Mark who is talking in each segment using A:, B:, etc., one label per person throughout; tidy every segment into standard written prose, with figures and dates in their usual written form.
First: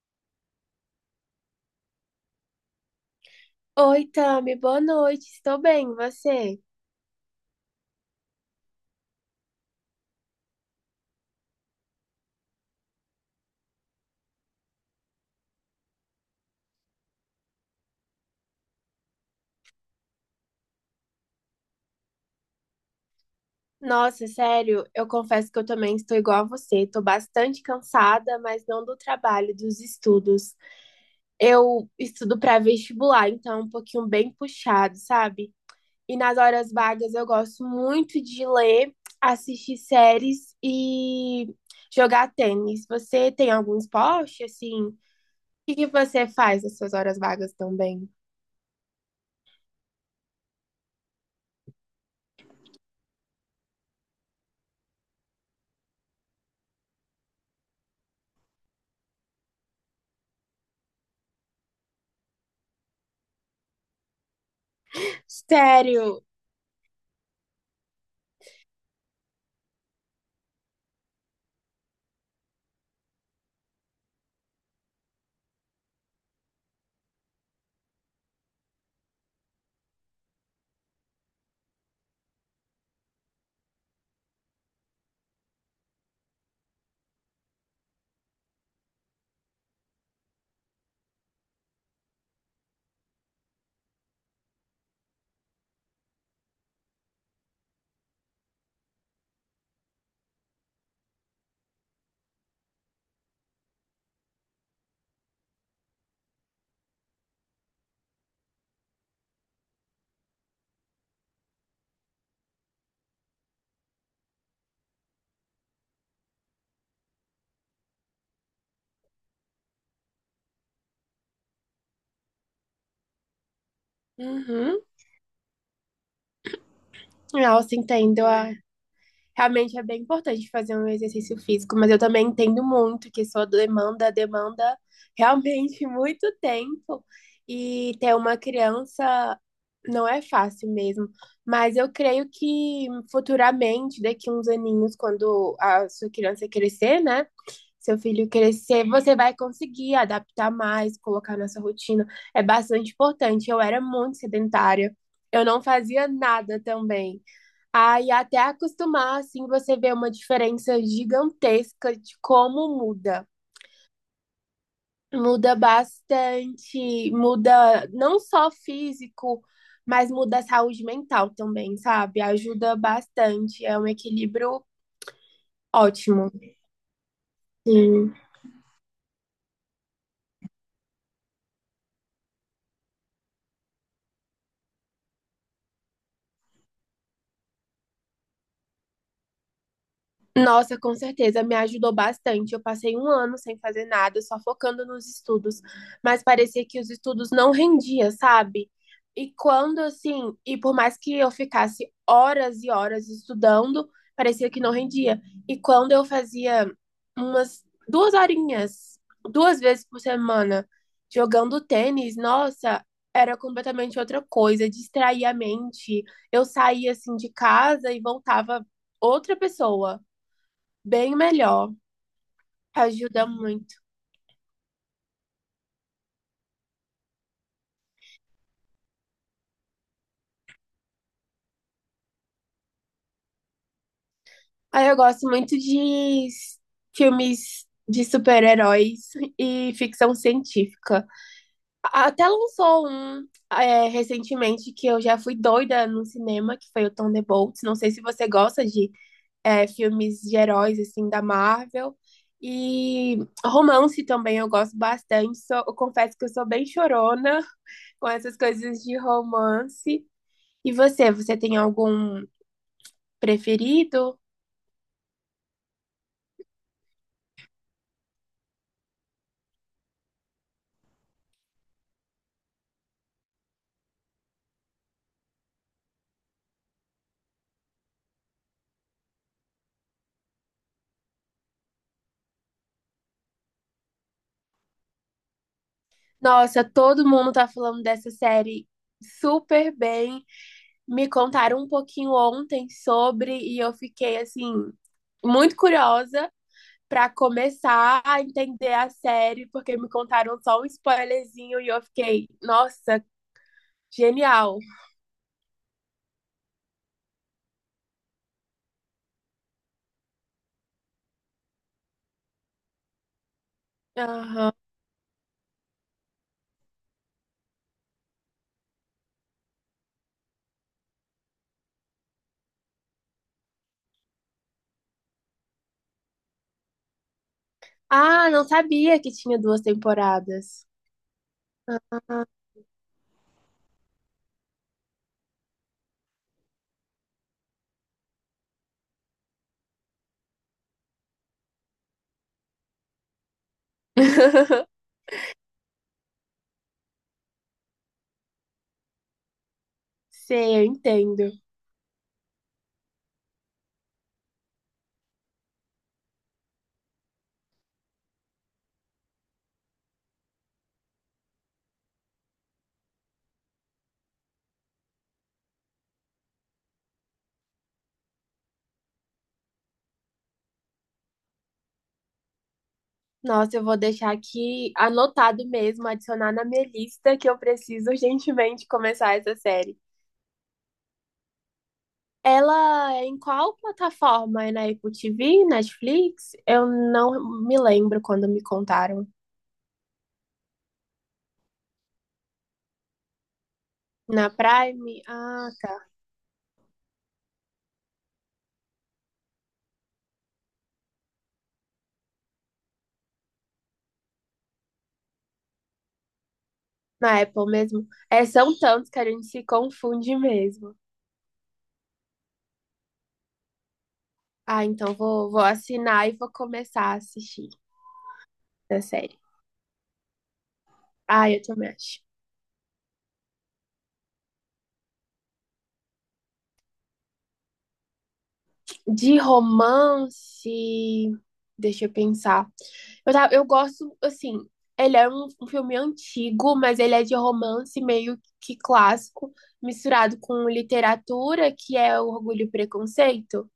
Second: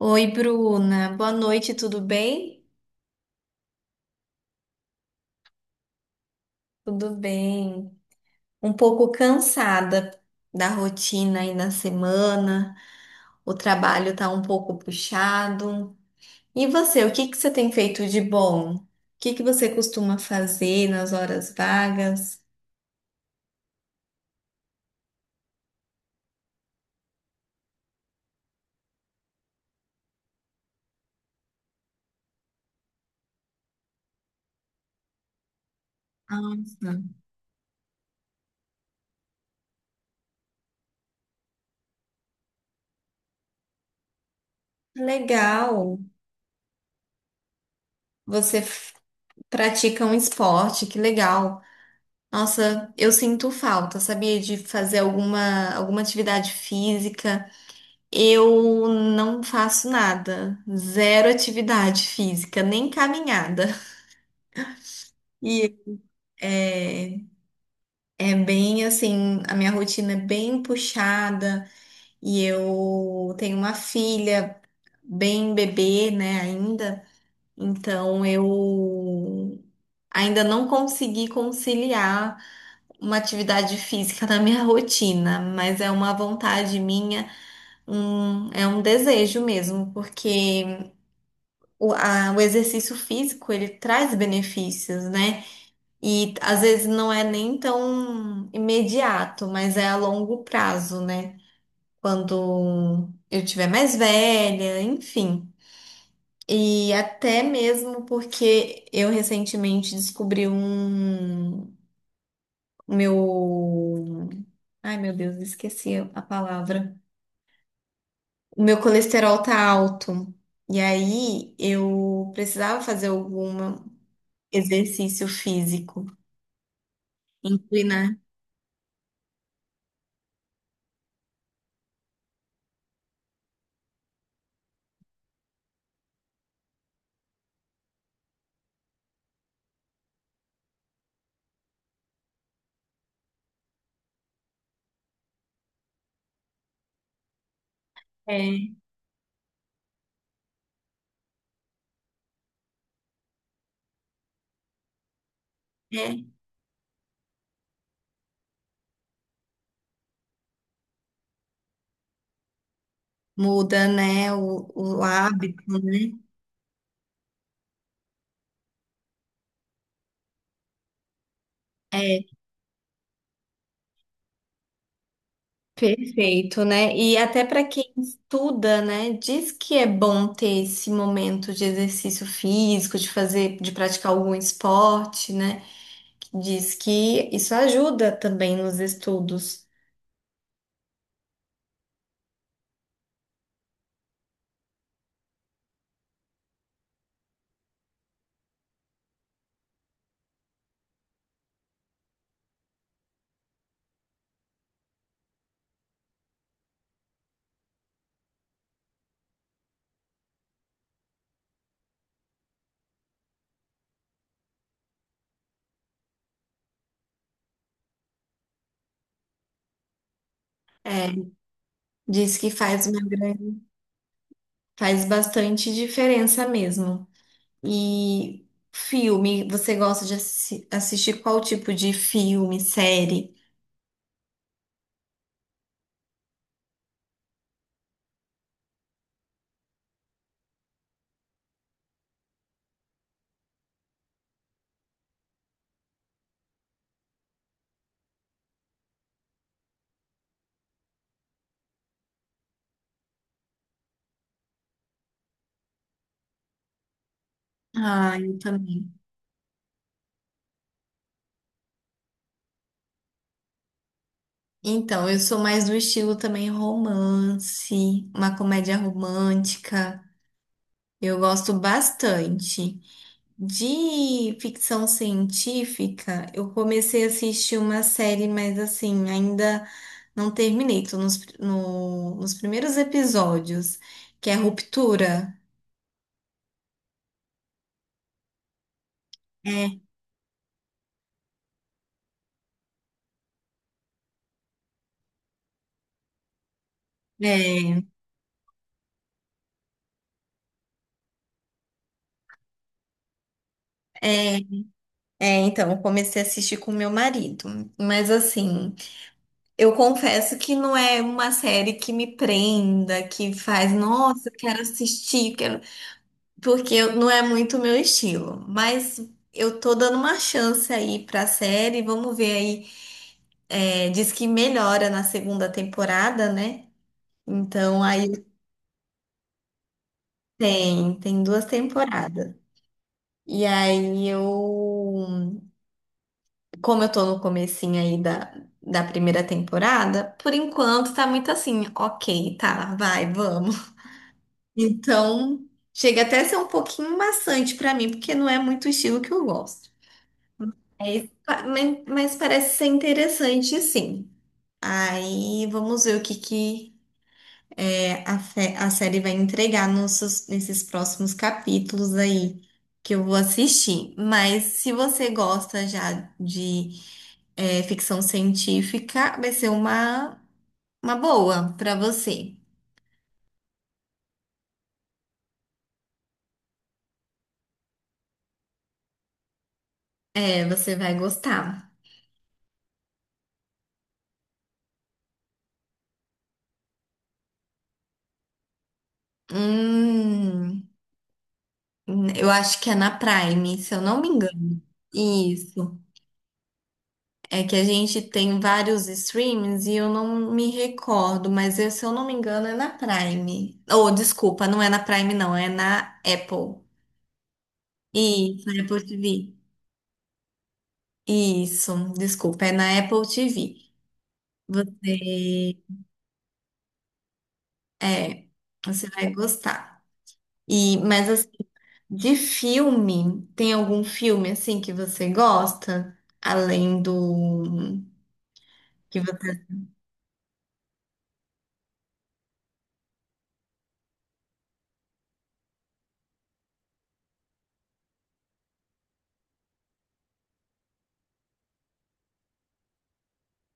A: Oi, Bruna. Boa noite, tudo bem?
B: Oi, Tami, boa noite. Estou bem, e você?
A: Tudo bem. Um pouco cansada da rotina aí na semana. O trabalho tá um pouco puxado. E você, o que que você tem feito de bom? O que que você costuma fazer nas horas vagas?
B: Nossa, sério, eu confesso que eu também estou igual a você. Estou bastante cansada, mas não do trabalho, dos estudos. Eu estudo para vestibular, então é um pouquinho bem puxado, sabe? E nas horas
A: Nossa,
B: vagas eu gosto muito de ler, assistir séries e jogar tênis. Você tem algum esporte, assim? O que que
A: legal.
B: você faz nas suas horas vagas também?
A: Você f- Pratica um esporte, que legal. Nossa, eu sinto falta, sabia, de fazer alguma atividade física. Eu não faço nada, zero atividade física, nem caminhada. E
B: Sério?
A: é, é bem assim, a minha rotina é bem puxada e eu tenho uma filha bem bebê, né, ainda. Então eu ainda não consegui conciliar uma atividade física na minha rotina, mas é uma vontade minha, é um desejo mesmo, porque o exercício físico, ele traz benefícios, né? E às vezes não é nem tão imediato, mas é a longo prazo, né? Quando eu tiver mais velha, enfim. E até mesmo porque eu recentemente descobri um meu. Ai, meu Deus, esqueci a palavra. O meu colesterol tá alto. E aí eu precisava fazer algum
B: Uhum.
A: exercício físico.
B: Nossa,
A: Inclina,
B: entendo. Ah. Realmente é bem importante fazer um exercício físico, mas eu também entendo muito que sua demanda demanda realmente muito tempo e ter uma criança não é fácil mesmo. Mas eu creio que futuramente, daqui uns aninhos, quando a sua criança crescer, né? Seu filho
A: é,
B: crescer, você vai conseguir adaptar mais, colocar na sua rotina. É bastante importante. Eu era muito sedentária, eu não fazia
A: é,
B: nada também. Aí até acostumar, assim, você vê uma diferença gigantesca de como muda.
A: muda, né, o
B: Muda
A: hábito, né?
B: bastante, muda não só físico, mas muda a saúde mental também, sabe?
A: É,
B: Ajuda bastante, é um equilíbrio ótimo.
A: perfeito, né? E até para quem
B: Sim.
A: estuda, né, diz que é bom ter esse momento de exercício físico, de fazer, de praticar algum esporte, né? Diz que isso ajuda também nos estudos.
B: Nossa, com certeza, me ajudou bastante. Eu passei um ano sem fazer nada, só focando nos estudos, mas parecia que os estudos não rendiam, sabe? E quando assim, e por mais que eu ficasse horas e horas estudando, parecia que não rendia. E quando eu fazia umas duas horinhas, duas vezes por semana, jogando tênis, nossa, era completamente outra coisa, distraía a mente. Eu saía assim de casa e voltava outra pessoa
A: É,
B: bem melhor.
A: diz que faz uma
B: Ajuda
A: grande,
B: muito.
A: faz bastante diferença mesmo. E filme, você gosta de assistir qual tipo de filme, série?
B: Aí eu gosto muito de filmes de super-heróis e ficção científica. Até lançou um recentemente que eu já fui doida no cinema, que foi o Thunderbolts. Não sei se você gosta de filmes de heróis, assim, da Marvel. E romance também eu gosto bastante. Eu confesso que eu sou bem chorona com
A: Ah,
B: essas
A: eu
B: coisas
A: também.
B: de romance. E você, você tem algum preferido?
A: Então, eu sou mais do estilo também romance, uma comédia romântica. Eu gosto bastante. De ficção científica, eu comecei a assistir uma série, mas assim, ainda não terminei. Tô nos, no- nos primeiros episódios, que é Ruptura.
B: Nossa, todo mundo tá falando dessa série super
A: É,
B: bem. Me contaram um pouquinho ontem sobre e eu fiquei assim muito curiosa pra
A: é,
B: começar a entender a série, porque me contaram só um spoilerzinho e eu fiquei, nossa,
A: é,
B: genial.
A: então, eu comecei a assistir com meu marido. Mas assim. Eu confesso que não é uma série que me prenda, que faz, nossa, eu
B: Aham.
A: quero assistir, quero... porque não é muito o meu estilo. Mas eu tô dando uma chance aí pra série, vamos ver aí. É, diz que melhora na segunda temporada, né? Então aí
B: Ah, não sabia que tinha duas temporadas.
A: tem duas
B: Ah.
A: temporadas. E aí eu, como eu tô no comecinho aí da primeira temporada, por enquanto tá muito assim, ok, tá, vai, vamos. Então, chega até a ser um pouquinho maçante pra mim, porque não é muito o estilo que eu gosto.
B: Sei, eu
A: Aí,
B: entendo.
A: mas parece ser interessante, sim. Aí, vamos ver o que a série vai entregar nesses próximos capítulos aí que eu vou assistir. Mas se você gosta já de ficção científica, vai ser uma boa pra você.
B: Nossa, eu vou deixar aqui anotado mesmo, adicionar na minha lista que eu preciso urgentemente começar essa série.
A: É, você vai gostar.
B: Ela é em qual plataforma? É na Apple TV, Netflix? Eu não me lembro quando me contaram.
A: Hum. Eu acho que é na Prime, se eu não me
B: Na
A: engano.
B: Prime? Ah,
A: Isso.
B: tá.
A: É que a gente tem vários streams e eu não me recordo, mas se eu não me engano é na Prime. Oh, desculpa, não é na Prime, não, é na Apple.
B: Na Apple mesmo. É,
A: Isso,
B: são
A: na Apple
B: tantos que a gente
A: TV.
B: se confunde mesmo.
A: Isso, desculpa, é na Apple TV.
B: Ah, então vou
A: Você,
B: assinar e vou começar a assistir
A: é, você
B: essa
A: vai
B: série.
A: gostar. E, mas assim,
B: Ah, eu também acho.
A: de filme, tem algum filme assim que você gosta? Além do que
B: De
A: você.
B: romance, deixa eu pensar. Eu gosto, assim, ele é um filme antigo, mas ele é de romance meio que clássico, misturado com literatura, que é o Orgulho e Preconceito.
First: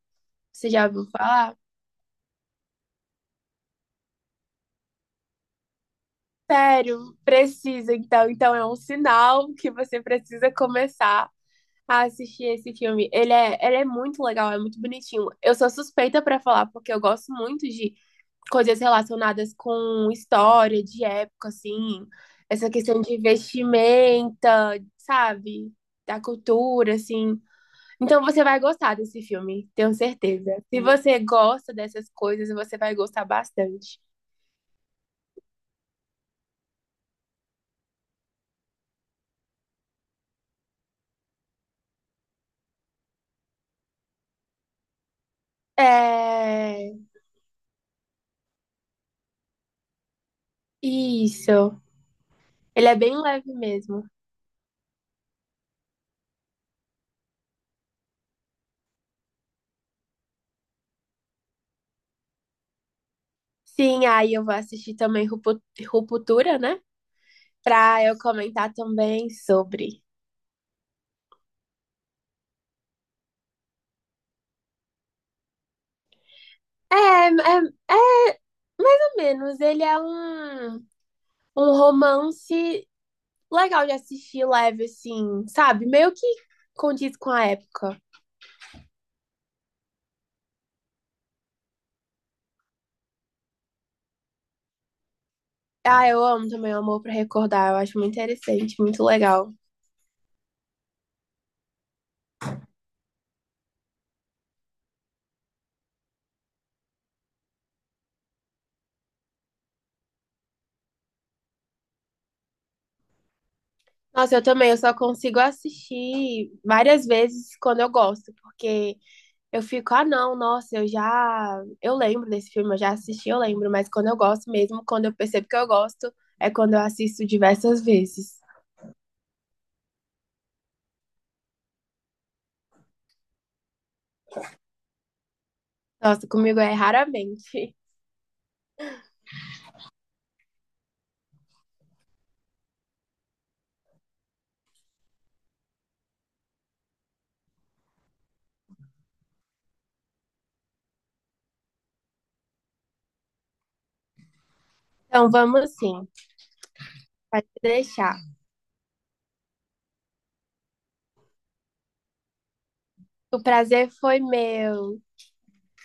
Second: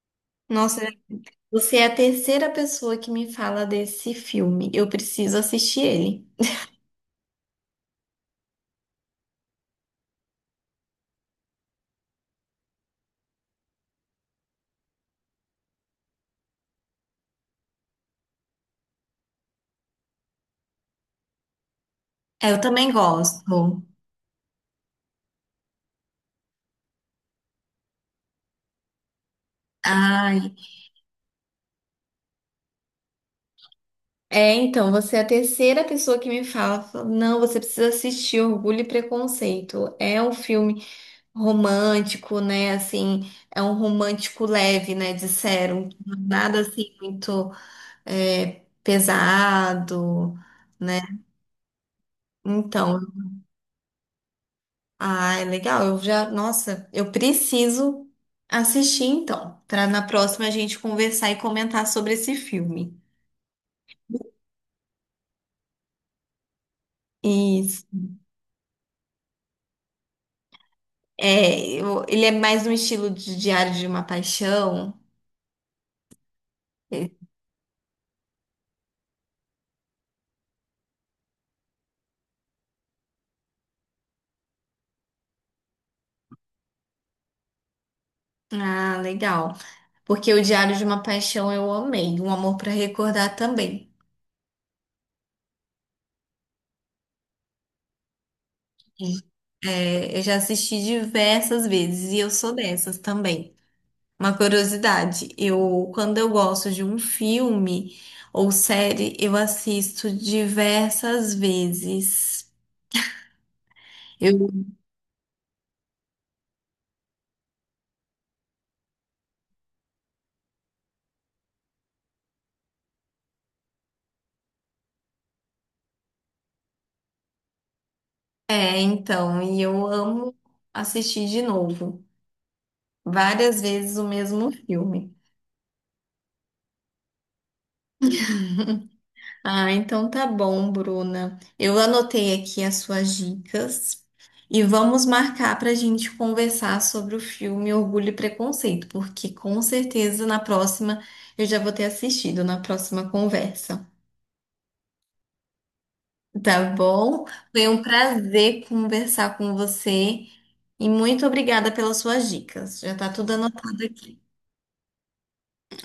B: Você
A: Nossa,
B: já ouviu falar?
A: você é a terceira pessoa que me fala desse filme. Eu preciso assistir ele.
B: Sério, precisa, então. Então é um sinal que você precisa começar a assistir esse filme. Ele é muito legal, é muito bonitinho. Eu sou suspeita pra falar, porque eu gosto muito de coisas relacionadas com história de época, assim,
A: É, eu
B: essa
A: também
B: questão de
A: gosto.
B: vestimenta, sabe? Da cultura, assim. Então você vai gostar desse filme, tenho
A: Ai,
B: certeza. Se você gosta dessas coisas, você vai gostar bastante.
A: é, então, você é a terceira pessoa que me não, você precisa assistir Orgulho e Preconceito. É um filme romântico, né? Assim, é um romântico leve, né? Disseram, nada assim
B: É.
A: muito pesado, né?
B: Isso. Ele é
A: Então,
B: bem leve mesmo.
A: ah, é legal. Eu já, nossa, eu preciso assistir então, para na próxima a gente conversar e comentar sobre esse filme.
B: Sim, aí eu vou assistir também Ruptura, né?
A: Isso.
B: Pra eu comentar também sobre.
A: É, ele é mais um estilo de Diário de uma Paixão.
B: É,
A: É.
B: é, é menos. Ele é um romance legal de assistir, leve, assim, sabe? Meio que condiz com a época.
A: Ah, legal. Porque o Diário de uma Paixão eu amei, Um Amor para Recordar também.
B: Ah, eu amo também o Amor pra Recordar, eu acho muito interessante, muito legal.
A: É, eu já assisti diversas vezes e eu sou dessas também. Uma curiosidade, eu quando eu gosto de um filme ou série, eu assisto diversas vezes.
B: Nossa, eu
A: Eu
B: também, eu só consigo assistir várias vezes quando eu gosto, porque eu fico, ah, não, nossa, eu já. Eu lembro desse filme, eu já assisti, eu lembro, mas quando eu gosto mesmo, quando eu percebo que eu gosto, é quando eu assisto diversas vezes.
A: então, e eu amo assistir de novo, várias vezes o mesmo filme.
B: Nossa, comigo é raramente.
A: Ah, então tá bom, Bruna. Eu anotei aqui as suas dicas e vamos marcar para a gente conversar sobre o filme Orgulho e Preconceito, porque com certeza na próxima eu já vou ter assistido na próxima conversa.
B: Então vamos sim,
A: Tá bom?
B: pode
A: Foi um
B: deixar.
A: prazer conversar com você e muito obrigada pelas suas dicas. Já tá tudo
B: O
A: anotado
B: prazer foi
A: aqui.
B: meu.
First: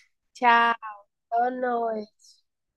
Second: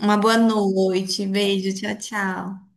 A: Uma boa
B: Tchau,
A: noite,
B: boa
A: beijo, tchau,
B: noite.
A: tchau.